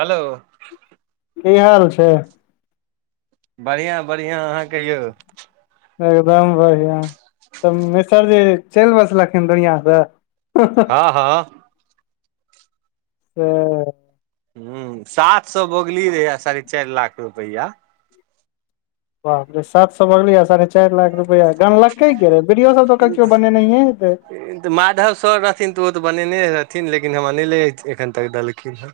hello की हाल छै बढ़िआँ बढ़िआँ अहाँ कहियौ एकदम बढ़िआँ तऽ मिसरजी चलि बसलखिन दुनिआ से हँ से हँ ह साह हुँ सात सए बगली रहे साढ़े चारि लाख रुपैआ बाप रे सात सए बगलिय साढ़े चार लाख रुपए गानलके रहे वीडियो सब तऽ कियो बनेयए हेतै तऽ माधव सर रहथिन तऽ ओ तऽ बनेने रहथिन लेकिन हमरा नहि लै एखन तक देलखिन हँ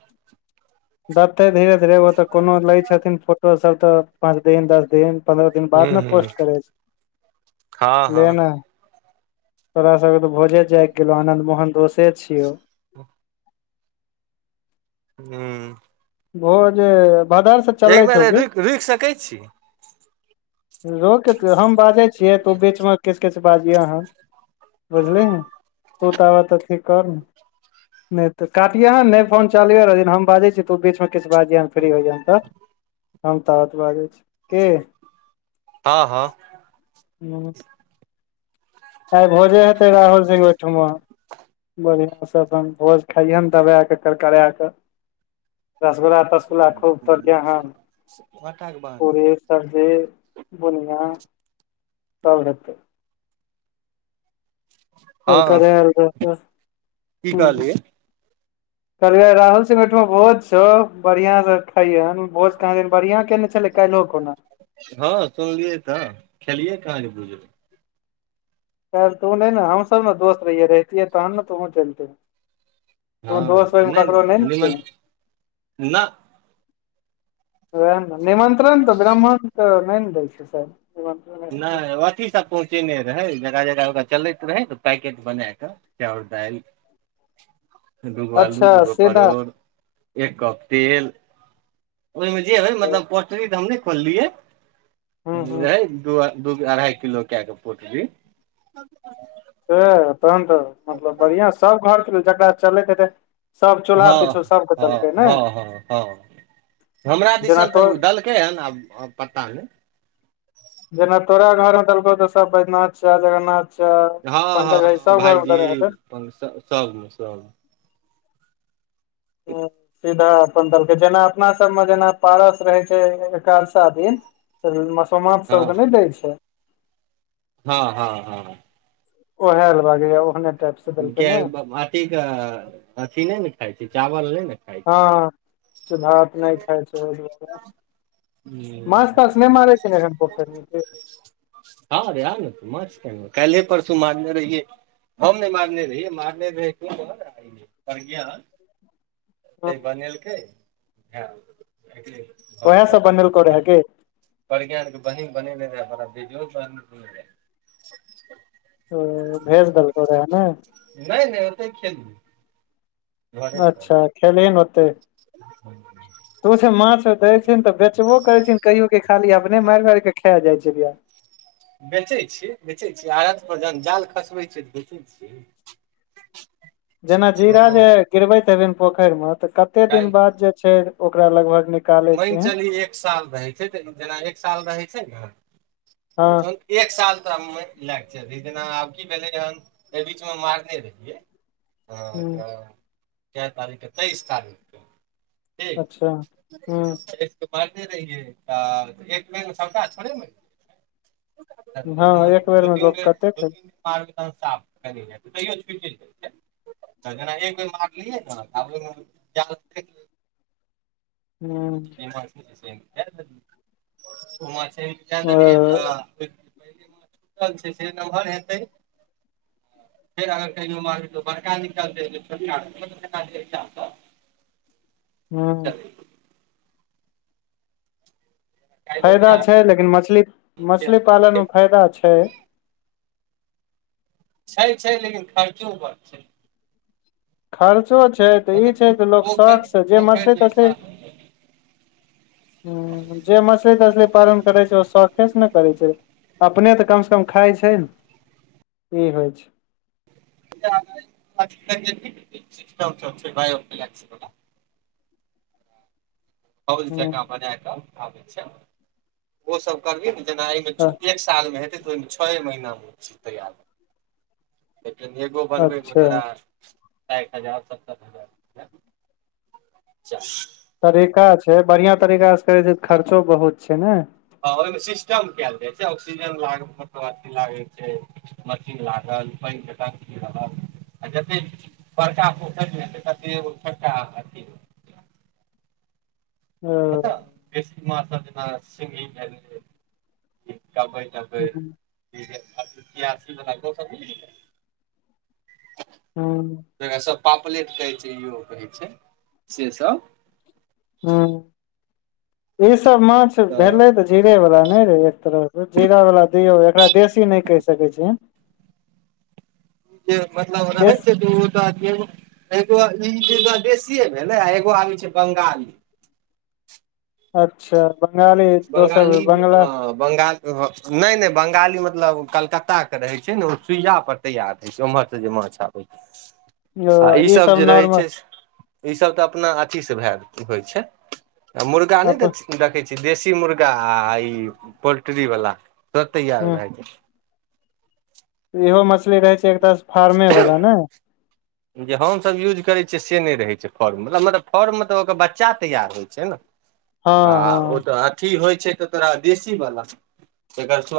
देते धीरे धीरे ओ तऽ कोनो लै छथिन फोटो सब तऽ पाँच दिन दस दिन पन्द्रह दिन हू बाद ने हू पोस्ट करै छै हँ बुझि हँ लिय ने तोरा सब के तो भोजे जागि गेलो आनंद मोहन दोषे छियौ त [inaudible] हुँ ओ हे जे बदर सँ एक बेर रुकि रुकि सकै छी रोक हम बाजै छियै तऽ ओ बीचमे किछु किछु बाजियौ अहाँ बुझलीहिं तूताब तऽ ठीक कर ने नहि तऽ काटियह नहि फोन चालबे रहै हम बाजै छी तऽ बीच किछु बाजियां फ्री होइयाँह तऽ हम ताबत बाजै छियोउ की हँ हँ आइ भोजे हेतै राहुल सिंह ओहिठमा बढ़िआँ से भोज खाइहे दबा के कर करा के रसगुल्ला तसगुल्ला खूब तोड़ियह दू घंटा कें बाद पूरी सब्जी बुनियाँ सब हेतो हँ करकराल रहतौ की कहलियै कहलियौ राहुल ओहिठमा भोज छौ बढ़ियां से खैहन भोज कहाँ दिन बढ़िया सँ केने छले कालिहो खुना हँ सुनलियै तऽ खेलियै काँके बुझल कालिह तु ने न हम सब ने दोस्त रहियै रहतीय तहन ने तुहों चलतिहींन तु दोस्त ककरो नहि न छिहींन न ओएह ने निमंत्रण तऽ ब्राह्मण तऽ नहि ने दै छै साह नहि कथी सब पहुँचेने रहै जगह जगह ओकरा चलैत रहै तऽ पैकेट बना कऽ चाउर दालि [unintelligible] दूगो आलू अच्छा दूगो सीधा परोड़ एक कप तेल ओहिमे जे हय मतलब पोटरी तऽ हम नहि खोललियै हूँ हूँ द दू अढ़ाई किलो क के पोटली सब से तहन तऽ मतलब बढ़ियां सब घरके जकरा चलैत हेतै सब चूल्हा पिछु हँ सबके हँ देलकै ने हँ हँ हँ हमरा जेना दिसन तो तऽ दलकै के एहन आब पता नहि जेना तोरा घर मे देलकौ तो सब बैद्यनाथ साह जगन्नाथ अच्छा हँ हँ पंकज भाई हँ सब घर मे भायजी देने हेतै सबमे सबमे हुँ सीधा अपन देलकै जेना अपना सबमे जेना पारस रहै छै एकादसा दिन त मसोमात हँ सबके नहि दै छै हँ हँ हँ ओह लागे या ओहने टाइप से देलकै के ने अथी के अथी नहि ने खााय छी चावल नहि ने खाइ हँ भात नहि खाइ छै ओहि दुआरे छै माछ ताछ ने मारै छै ने पोखर मे हँ रे आ ने त मछ क कायलेह परसू मारने रहिै ये नै मारने रहिये मारने रहैय त बनेलकै हँ ओहा सब बनेलको रहा की बढ़ियाँ सँ बहिन बनने रहै हमरा वीडियो - ओ भेज देलकौ रहा ने नहि नहि ओतऽ खेलय अच्छा खेलेले ही ने होते ह [inaudible] तोस माछ देै छैन तऽ बेचबो करे छीन कहियो के खाली अपने मारि मार के खा जाइ छिहींन बेचै छीयै बेचै छीयै आरत पर जहन जाल खसबै छियै तऽ बेचै छियै [unintelligible] जेना जीरा जे गिरबैत हेबन पोखरि मे तऽ कते दिन काल्हि बाद जे छै ओकरा लगभग नीक मान चली एक साल रहै छै तऽ जेना एक साल रहै छै ने हँ एक साल तऽ ला क चलहिं जेना आब की भेले एहि बीच मे मारने रहियै हँ ह तऽ क तारीखे तेइस तारीख अच्छा ह मारने रहियए एक बेर मे सबटा थोड़े मरि हँ एक बेर मे जेतय लोक कतेक ह दिन [inaudible] तैयो छुटि [inaudible] तऽ जेना एक बेर मारलियै ने आब ओहि जाल फेंक देलिए स क देलियै तऽ [inaudible] ह छुटल छै से नमहर हेतै फेर अगर कही मारो बड़का निकलतै छोटका [inaudible] हुँ फायदा छै लेकिन मछली मछली पालनमे फायदा छै छै छै लेकिन खर्चो बड्ड छै खर्चो छै तऽ ई छै त लोक पोखरि शौखस जे पोखरि मछली के तछली हिसाब हुँ जे मछली तछली पालन करै छै ओ शौखे ने करै छै अपने तऽ कमसँ कम खाइ छै ने ई होइ छै भ ल ओ [inaudible] फौज जंका बना क आबै छै ओसभ करबियै ने जेना एहिमे ह एक सालमे हेतै तऽ ओहिमे छओ महीनामे चीज तैयार भ जेतौ लेकिन हऐगो बनबै मे अच्छा तोरा साइठ हजार सत्तर हजार खर्चा तरीका छै बढ़िआं तरीकाँ करै छै खर्चो बहुत छै ने हँ ओहिमे सिस्टम कयल जाइ छै ऑक्सीजन लाग मब अथी लागै छै मशीन लागल पानि जटाी रहल आ जतेक बड़का पोखर जतेय एगो छोटका ओ बेसी मान्छ जेना सिंघी भेल कबैय ह इति सब [inaudible] हँ सब पापलेट कहै छै इहो कहै छै से सब हुँ ई सब माछ भेलै तऽ जीरे वाला नहि रहे एक तरफ जीरा वाला दियौ एकरा देशी नहि कहि सकै छिय [unintelligible] जे मतलब ओ रह है देश छै त दू आदमी एगो एगो ई एगो देशीए भेले आ एगो आबै छै बंगाली अच्छा बंगाली दोसर बेर बंगाली बंगला हँ बंगाल नहि नहि बंगाली मतलब कलकत्ता के रहै छै ने ओ सुइया पर तैयार होइ छै ओम्मर से जे मछबै आबैय आय ओ ई सब छै नॉर्मल ई सब तऽ अपना अथी से भए होइ छै आ मुर्गा नहि अपन देखै छिहिन देशी मुर्गा आ ई पोल्ट्री वला सब तैयार ह भए गेल इहो मछली रहै छै एकटा फारमे वला ने जे हम सब यूज करै छियै से नहि रहै छै फॉर्म मतलब मतलब फॉर्म मे त ओ बच्चा तैयार होइ छै ने [unintelligible] आ ओ हँ तऽ अथी होइ छै तऽ तोरा देशीवला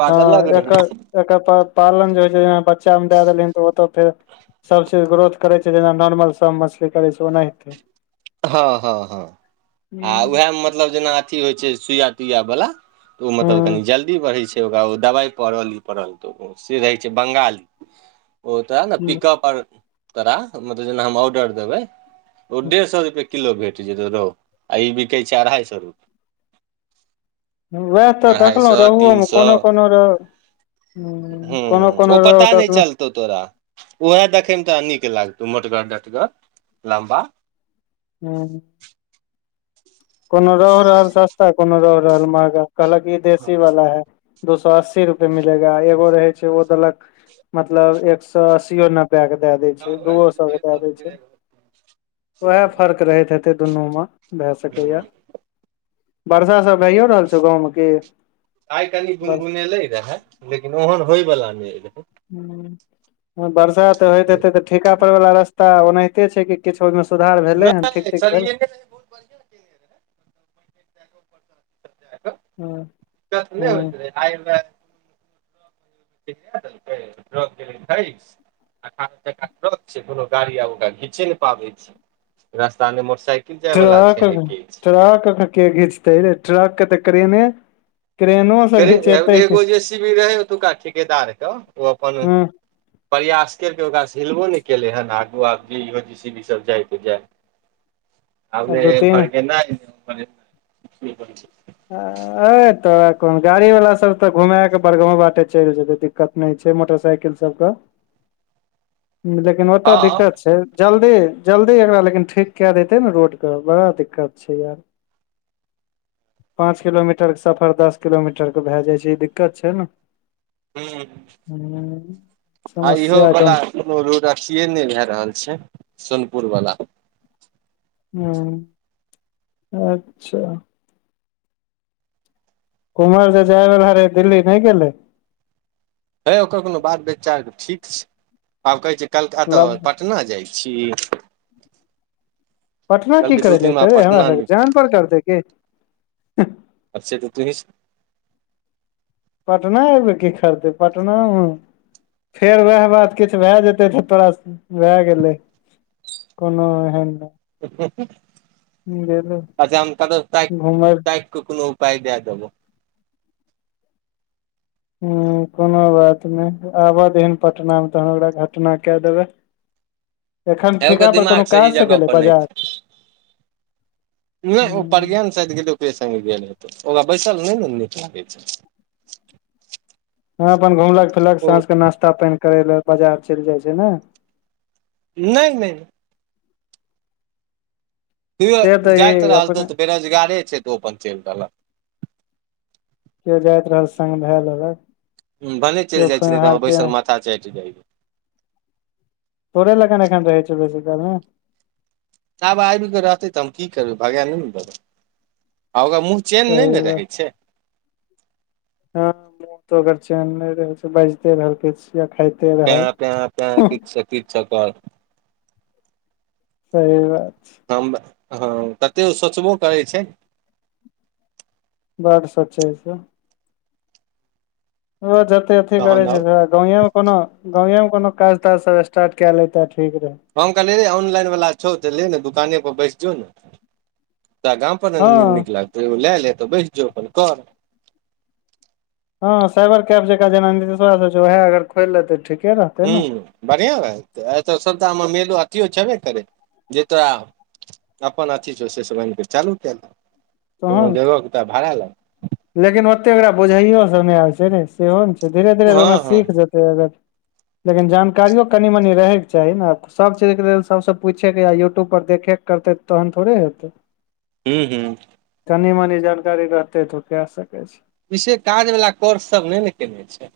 हँ एकर एकर पालन जे होइ छै जेना बच्चा मे दए देलहिन तऽ ओतऽ फेर सभचीज ग्रोथ करै छै जेना नॉर्मल सब मछली करै छै ओनहि तै हँ हँ हँ आ हूँ उएहमे मतलब जेना अथी होइ छै सुइया तुइया बला तऽ ओ मतलब हूँ कनि जल्दी बढ़ै छै ओकरा ओ दबाई पड़ल ई पड़ल तऽ से रहैत छै बंगाली ओ त वैएह ने हूँ पिकअप आर तोरा मतलब जेना हम ऑर्डर देबै ओ डेढ़ सौ रुप किलो भेट जेतौ रहो आ ई बिकै छै अढ़ाई सौ रुपए उएह तऽ अढ़ाइ देखलहुँ सए तीन रोहुओमे सए कोनो कोनो रह हुँ कोनो कोनो रौह देखलहूँ तौ तोरा उहे देखै मे तोरा नीक लागतौ मोटगर डटगर लम्बा हुँ कोनो रोहु रहल सस्ता कोनो रोहु रहल महंगा कहलक ई देशी वाला है दू सौ अस्सी रुपए मिलेगा एगो रहे छै ओ देलक मतलब एक सौ अस्सीओ नब्बे ला क दैए दै छै आइ दुओ सौ क दैए दै छै वहेए फर्क त रहैत हेतै दुनू मे भए सकैया वर्षा सब भइयो रहल छौ गाँवमे की आइ कनि बर्ष बुनबुनेले रहे लेकिन ओहन होय बाला नहि रहे हुँ बरसा तऽ होइत हेतै तऽ ठेका तर वला रस्ता ओनाहिते छै कि किछु ओहिमे सुधार भेलै हन ठीक नहि ठीक भेल सरियने रहै बहुत बढ़िआँ केने रहै हँ दिक्कत नै हँ होइत रहै आई ओकरा स तै ्रग गल खइ [inaudible] अठारह चक्का ट्रक छै कोनो गाड़ी आ ओकरा खिंचे नहि पाबै छै रस्ता में मोटरसाइकिल जाय वाला ट्रक छै ने किछ ट्रक के घीचतेै रे ट्रक तऽ क्रेन ने क्रेनो क्रे एगो जे सी बी रहै ओतुका ठिकेदारके ओ अपन हँ प्रयास केलकै ओकरासँ हिलबो नहि केले हन आगू आब जे इहो जे छै ई सब जाय त जाय [unintelligible] आब न दू तीन एम्हर गेनाय - ऐ तोरा कोन गाड़ी वाला सब तऽ घुमाय क बड़गांव बाटे चलि जेतै दिक्क़त दिक्कत नहि छै मोटरसाइकिल सब के लेकिन ओत हँ दिक्कत छै जल्दी जल्दी एकरा लेकिन ठीक कए देतै ने रोडके बड़ा दिक्कत छै यार पाँच किलोमीटरके सफर दस किलोमीटरके भए जाइ छै ई दिक्कत छै ने ह हुँ आ इहो समस्या वाला गंभीर कोनो रोड अथीए नहि भए रहल छै सोनपुर वला हुँ अच्छा कुमहर जे जायबला रहै दिल्ली नहि गेलै हे ओकर कोनो बात बिचारके ठीक छै आब कहै छै कल्हुका तऽ लब पटना पटना जाइ छी पटना की कहलकै दू करै लए दिन मे एतै हमरा पटना नहि सबके जानपर करतै की आब से तं तूहि सभ पटना अयबै की करतैय पटनामे फेर वएह बात किछ भए जेतै तऽ तोरा भए गेलै कोनो एहेन हुँ हह अच्छा हम ताकि घुमय कं कोनो पाय दादेबो हं कोनो बात नहि आबऽ दिहिन पटना मे तहन ओकरा घटना कैय देबै एखन हे ओकर ठीका पर दिमाग कोनो काज सही से जगह गेलै पर नहि बाजार नहि ओ हूँ पर्यन्त चलि गेल त ओकरे संगे गेल हैतेय ओकरा बैसल नहि ने नीक लागै छै ह अपन घुमलक फिरलक ओ साँझ के नास्ता पानि करै लए बाजार चलि जाइ छै ने नहि नहि तयो से तऽ जाइत ई रहल तऽ अपन ओ तऽ बेरोजगारे छै तऽ ओ अपन चलि देलक केओ जाइत रहल संग धाय लेलक हुँ भने चलि केओ जाइ छी ने तऽ खोनिहार हमर पे बैसल माथा चाइट जाइया तोरे लगान एखन रहै छ बेसी काल ने आब आबि के रहते तऽ हम की करबै भगा नैने देबै आ ओकर मुंह चेन सही नहि ने रहै छै ह माथो ओकर चैन नहि रहै छै बाजते रहल किछु या खाइते रहल पे पे किछ कीछ सकर सही बात छै हम हँ कतेक सोचबो करै छै बड सोचै छै ओ जते अथी करे तहन छै आउ गांवेमे कोनो गांवेमे कोनो काज ताज सब स्टार्ट कए लेतै ठीक रहै हम कहले रे ऑनलाइन वाला छौ त ले ने दुकाने पर बैस जो ने गाम अपन न हँ नै नीक लागतौ ओ लए ले तऽ बैस जो अपन कर हँ साइबर कैब जक जेना न उएह अगर खोल लेतै ठीके रहतै ने ह्मँ बढ़िआँ हऽ एहि तऽ सभटामे मेलो अथियो छेबे करै जे तोरा अपन अथी ज से से आन कऽ चालू कए ल कोनो तहन जगह कें तोरा भारा लगतौ लेकिन ओतेक ओकरा बुझाइयो सब नहि आबै छै रे सेहो ने छै धीरे धीरेऽ ओना हँ हँ सीख जेतै अगर लेकिन जानकारियो कनि मनि रहैके चाही ने सब चीज के लेल सबसँ पूछैके या यूट्यूब पर देखे करतै तहन थोड़े हेतै हुँ हुँ कनि मनी जानकारी रहतै त ओ कैय सकै छै से काज वला कोर्ससभ नहि ने केयने छै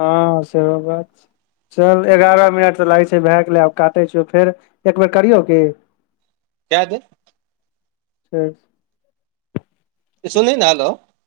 हँ सेहो बात छै चल छै एगारह मिनट तऽ लागै छै भए गेलै आब काटे छिय फेर एक बेेर करियौ की कऐ दिहिन ठीक छोउ इ सुनहि ने हेलो